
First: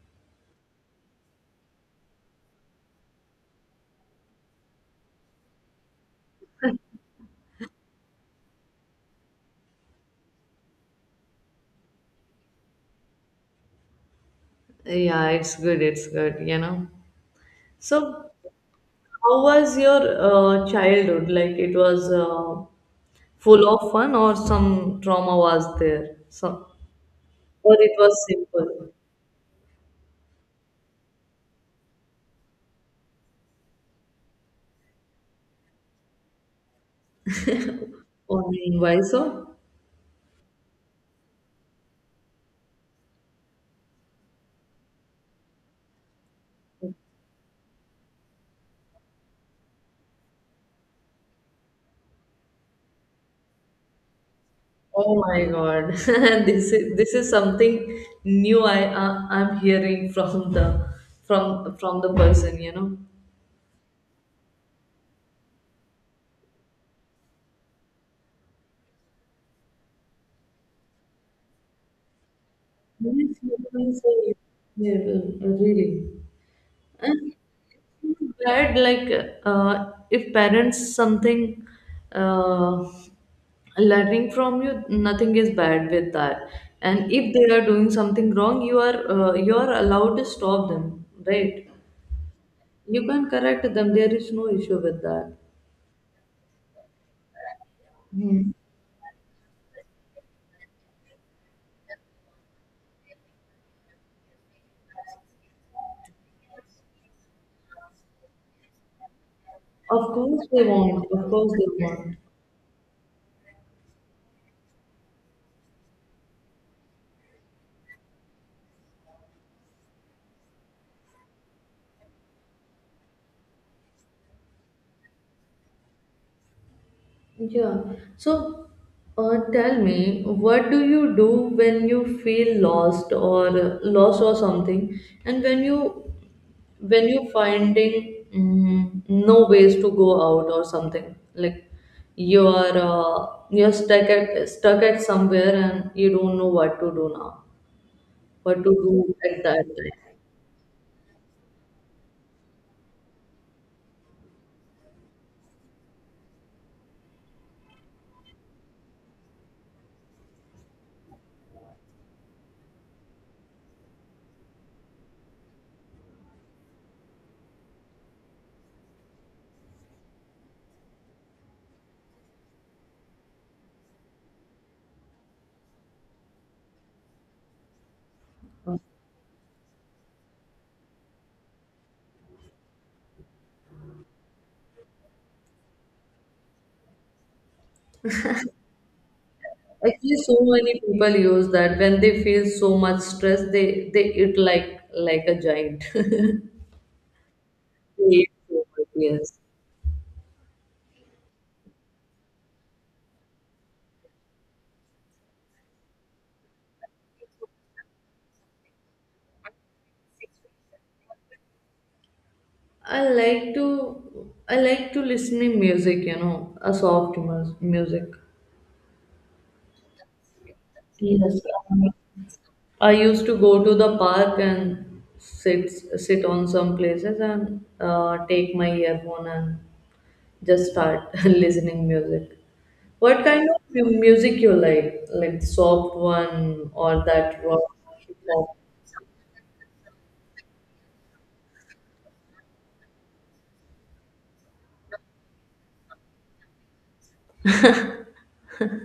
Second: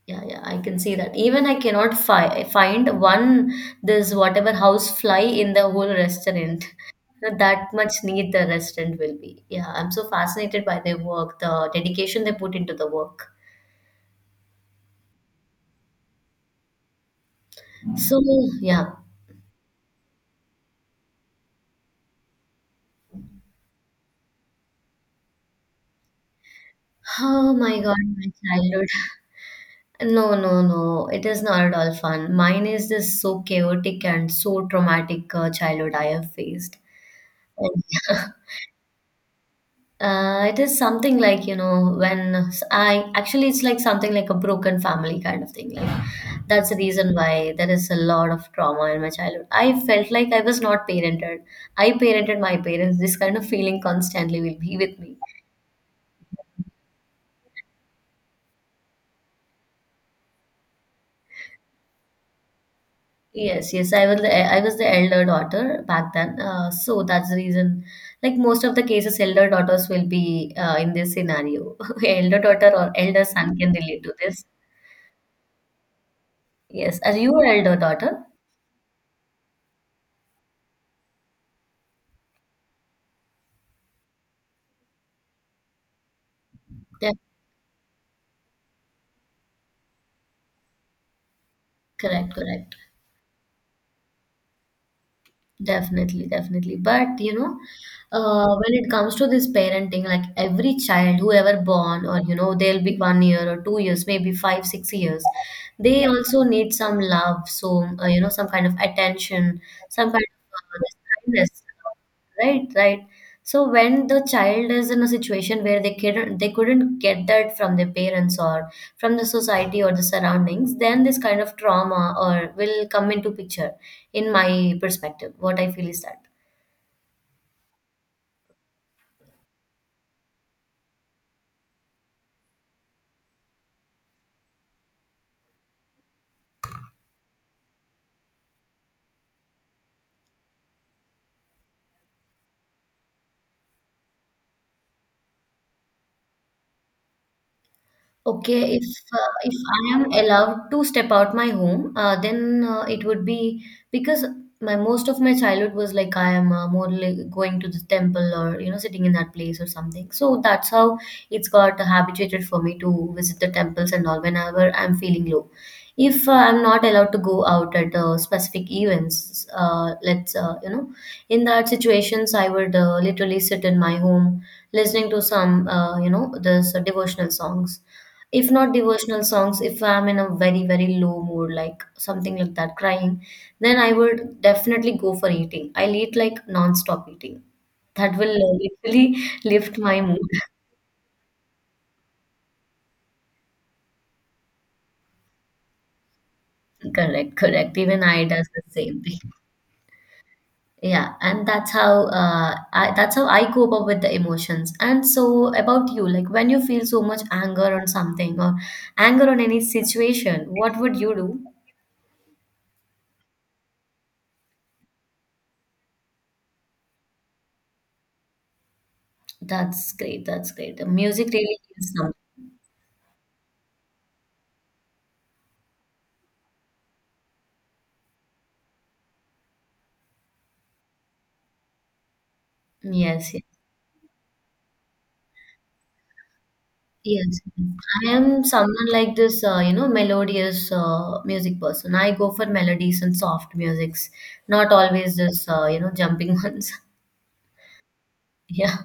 [SPEAKER 2] yeah, yeah, I can see that. Even I cannot fi find one this whatever house fly in the whole restaurant. [laughs] That much neat the restaurant will be. Yeah, I'm so fascinated by their work, the dedication they put into the work.
[SPEAKER 1] Yeah, it's good. It's good, you know.
[SPEAKER 2] So,
[SPEAKER 1] So,
[SPEAKER 2] yeah.
[SPEAKER 1] how was your childhood? Like, it was full of fun, or some trauma was there? So,
[SPEAKER 2] Oh
[SPEAKER 1] or
[SPEAKER 2] my
[SPEAKER 1] it
[SPEAKER 2] God,
[SPEAKER 1] was
[SPEAKER 2] my childhood.
[SPEAKER 1] simple?
[SPEAKER 2] No, no, no. It is not at all fun. Mine is this so chaotic and so traumatic childhood I have faced. And [laughs]
[SPEAKER 1] Only why so?
[SPEAKER 2] It is something like, you know, when I actually, it's like something like a broken family kind of thing. Like, that's the reason why there is a lot of trauma in my childhood. I felt like I was not parented. I parented my parents. This kind of feeling constantly will be with
[SPEAKER 1] Oh
[SPEAKER 2] me.
[SPEAKER 1] my God. [laughs] This is something new I I'm hearing from the from the person, you know.
[SPEAKER 2] Yes, yes, I was the elder daughter back then. So that's the reason. Like most of the cases, elder daughters will be in this scenario. [laughs] Elder daughter or elder
[SPEAKER 1] Yes, you
[SPEAKER 2] son can
[SPEAKER 1] can
[SPEAKER 2] relate
[SPEAKER 1] say
[SPEAKER 2] to
[SPEAKER 1] it.
[SPEAKER 2] this.
[SPEAKER 1] Yeah, really.
[SPEAKER 2] Yes, are
[SPEAKER 1] And
[SPEAKER 2] you an elder
[SPEAKER 1] it's
[SPEAKER 2] daughter?
[SPEAKER 1] bad, like if parents something uh, learning from you, nothing is bad with that. And
[SPEAKER 2] Yeah,
[SPEAKER 1] if they are doing something wrong, you are allowed to stop them, right?
[SPEAKER 2] correct, correct.
[SPEAKER 1] You can correct them. There is no issue with that.
[SPEAKER 2] Definitely, definitely. But you know,
[SPEAKER 1] Hmm.
[SPEAKER 2] when it comes to this parenting, like every child, whoever born, or you know, they'll be one year or two years, maybe five, six years, they also need some love. So, you know, some kind of attention,
[SPEAKER 1] Of
[SPEAKER 2] some kind
[SPEAKER 1] course
[SPEAKER 2] of
[SPEAKER 1] they
[SPEAKER 2] this
[SPEAKER 1] want. Of course
[SPEAKER 2] kindness.
[SPEAKER 1] they want.
[SPEAKER 2] Right, right. So when the child is in a situation where they couldn't get that from their parents or from the society or the surroundings, then this kind of trauma or will come into picture in my perspective. What I feel is that.
[SPEAKER 1] Yeah. So, tell me, what do you do when you feel lost or lost or something, and when you finding no ways to go out or something like you are you're stuck at somewhere and you don't know what to do now, what to
[SPEAKER 2] Okay,
[SPEAKER 1] do at
[SPEAKER 2] if
[SPEAKER 1] that
[SPEAKER 2] I
[SPEAKER 1] time.
[SPEAKER 2] am allowed to step out my home, then it would be because my most of my childhood was like I am more like going to the temple or you know sitting in that place or something. So that's how it's got habituated for me to visit the temples and all whenever I'm feeling low. If I'm not allowed to go out at specific events, let's in that situations I would literally sit in my home listening to some you know this devotional songs. If not devotional songs, if I'm in a very very low mood like something like that crying, then I would definitely go for eating. I'll eat like non-stop eating. That will literally [laughs] lift my
[SPEAKER 1] Actually, so
[SPEAKER 2] mood.
[SPEAKER 1] many people use that when they feel so much stress, they eat like a giant. [laughs]
[SPEAKER 2] [laughs] Correct, correct, even
[SPEAKER 1] They
[SPEAKER 2] I
[SPEAKER 1] eat
[SPEAKER 2] does the
[SPEAKER 1] so much.
[SPEAKER 2] same thing.
[SPEAKER 1] Yes,
[SPEAKER 2] Yeah, and that's how that's how I cope up with the emotions. And so about you, like when you feel so much anger on something or anger on any situation, what would you do?
[SPEAKER 1] I like to listening music. You know, a soft music.
[SPEAKER 2] That's great, that's great, the music
[SPEAKER 1] Yes,
[SPEAKER 2] really
[SPEAKER 1] um,
[SPEAKER 2] is something.
[SPEAKER 1] I used to go to the park and sit on some places and take my earphone and just start [laughs] listening music. What
[SPEAKER 2] Yes, yes.
[SPEAKER 1] kind of music you like? Like the soft one or
[SPEAKER 2] Yes,
[SPEAKER 1] that rock
[SPEAKER 2] I
[SPEAKER 1] hip
[SPEAKER 2] am
[SPEAKER 1] hop?
[SPEAKER 2] someone like this, melodious music person. I go for melodies and soft musics, not always this, jumping [laughs] ones. Yeah.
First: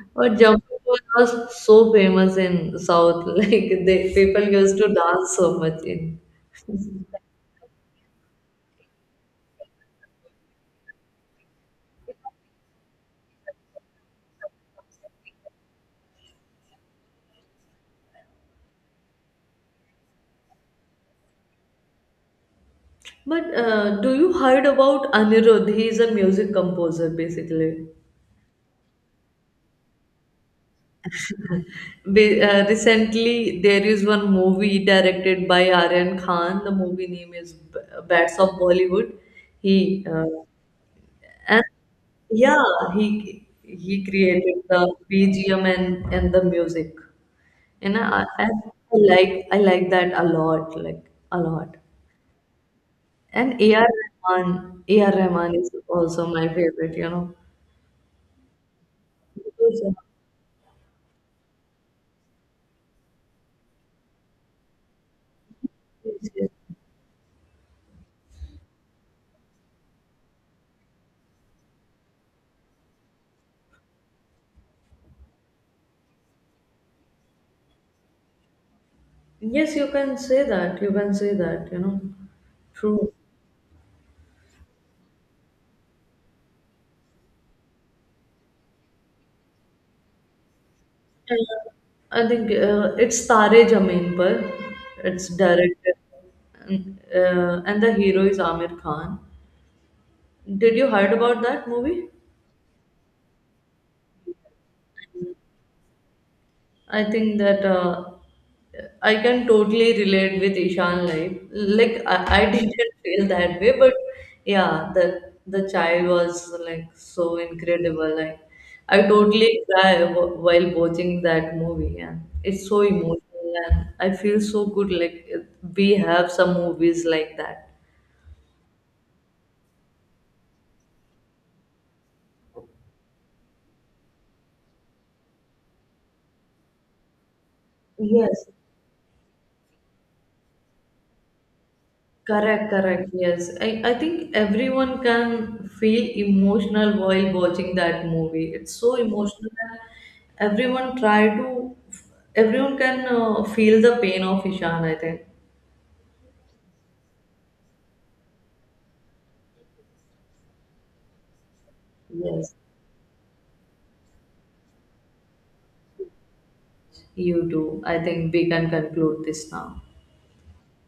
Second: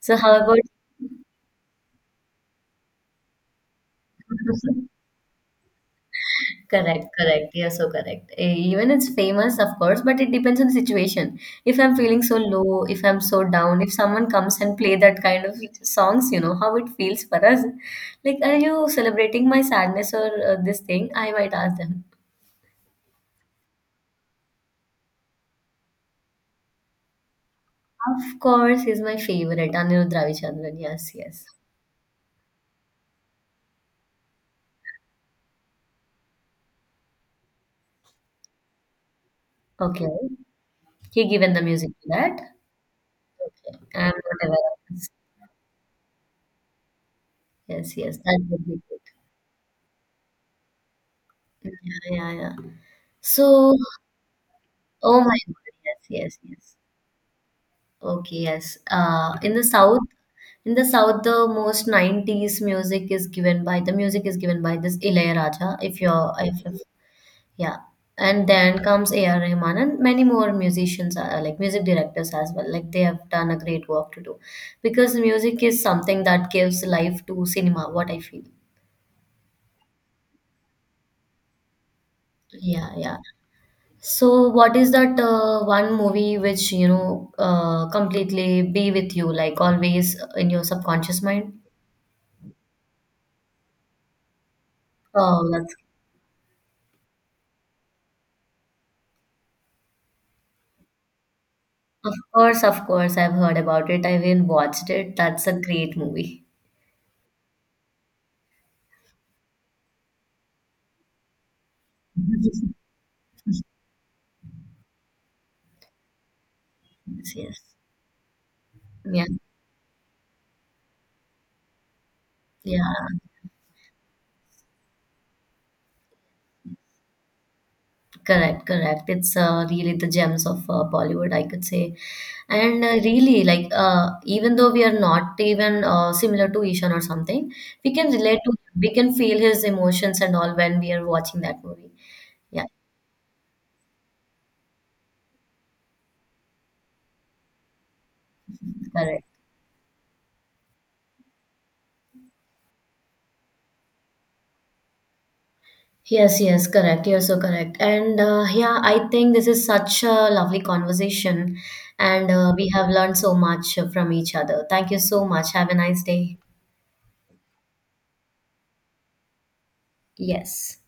[SPEAKER 2] So
[SPEAKER 1] Or
[SPEAKER 2] how about?
[SPEAKER 1] jumping was so famous in South. [laughs] Like they people used to
[SPEAKER 2] [laughs]
[SPEAKER 1] dance so much in.
[SPEAKER 2] Correct, correct. You're so correct. Even it's famous, of course, but it depends on the situation. If I'm feeling so low, if I'm so down, if someone comes and play that kind of songs, you know how it feels for us. Like, are you celebrating my sadness or this thing? I might ask them.
[SPEAKER 1] But do you heard about Anirudh? He is a music composer basically.
[SPEAKER 2] Of course, he's my favorite, Anirudh Ravichandran. Yes, yes.
[SPEAKER 1] Recently, there is one movie directed by Aryan Khan. The movie name is Bats of Bollywood. He
[SPEAKER 2] Okay. He given the
[SPEAKER 1] and
[SPEAKER 2] music to that.
[SPEAKER 1] Yeah, he
[SPEAKER 2] I'm not aware
[SPEAKER 1] created the
[SPEAKER 2] of this.
[SPEAKER 1] BGM and the music.
[SPEAKER 2] Yes,
[SPEAKER 1] And
[SPEAKER 2] yes.
[SPEAKER 1] I,
[SPEAKER 2] That
[SPEAKER 1] I
[SPEAKER 2] would be
[SPEAKER 1] I
[SPEAKER 2] good.
[SPEAKER 1] like I like that a lot, like a
[SPEAKER 2] Yeah,
[SPEAKER 1] lot.
[SPEAKER 2] yeah, yeah.
[SPEAKER 1] And
[SPEAKER 2] So,
[SPEAKER 1] AR
[SPEAKER 2] oh my
[SPEAKER 1] Rahman
[SPEAKER 2] God.
[SPEAKER 1] is
[SPEAKER 2] Yes,
[SPEAKER 1] also
[SPEAKER 2] yes,
[SPEAKER 1] my
[SPEAKER 2] yes.
[SPEAKER 1] favorite, you know.
[SPEAKER 2] Okay, yes. In the
[SPEAKER 1] Because,
[SPEAKER 2] South, in the South, the most 90s music is given by, the music is given by this Ilayaraja, if you're,
[SPEAKER 1] uh,
[SPEAKER 2] if yeah. And then comes A.R. Rahman and many more musicians are like music directors as well. Like they have done a great work to do because music is something that gives life to cinema, what I feel.
[SPEAKER 1] yes, you can say that. You can say that, you know.
[SPEAKER 2] Yeah,
[SPEAKER 1] True.
[SPEAKER 2] yeah. So what is that one movie which, you know, completely be with you, like always in your subconscious mind?
[SPEAKER 1] And I think it's Tare Zameen Par. It's
[SPEAKER 2] Oh, that's
[SPEAKER 1] directed, and the hero is Amir Khan. Did you heard about that movie?
[SPEAKER 2] of course, of course. I've heard about it. I even watched it. That's a great movie.
[SPEAKER 1] I think that I can totally relate with Ishan life. Like I didn't
[SPEAKER 2] [laughs]
[SPEAKER 1] [laughs] feel that way, but yeah, the child was like
[SPEAKER 2] Yes,
[SPEAKER 1] so
[SPEAKER 2] yes.
[SPEAKER 1] incredible. Like I
[SPEAKER 2] Yeah,
[SPEAKER 1] totally cry while watching that movie, and it's so
[SPEAKER 2] yeah.
[SPEAKER 1] emotional, and I feel so good. Like we have some movies like that.
[SPEAKER 2] Correct, correct. It's really the gems of Bollywood, I could say. And really, like, even though we are not even similar to Ishan or something, we can relate
[SPEAKER 1] Yes.
[SPEAKER 2] to, we can feel his emotions and all when we are watching that movie. Yeah,
[SPEAKER 1] Correct, correct. Yes. I think everyone can feel emotional while watching that movie. It's so
[SPEAKER 2] correct.
[SPEAKER 1] emotional and everyone try to, everyone can feel the pain of Ishan, I think.
[SPEAKER 2] Yes, yes, correct. You're so correct. And yeah, I think this is such a lovely conversation, and
[SPEAKER 1] Yes,
[SPEAKER 2] we have learned so much from each other. Thank you so much. Have a nice day.
[SPEAKER 1] you do. I think we can conclude this now.
[SPEAKER 2] Yes.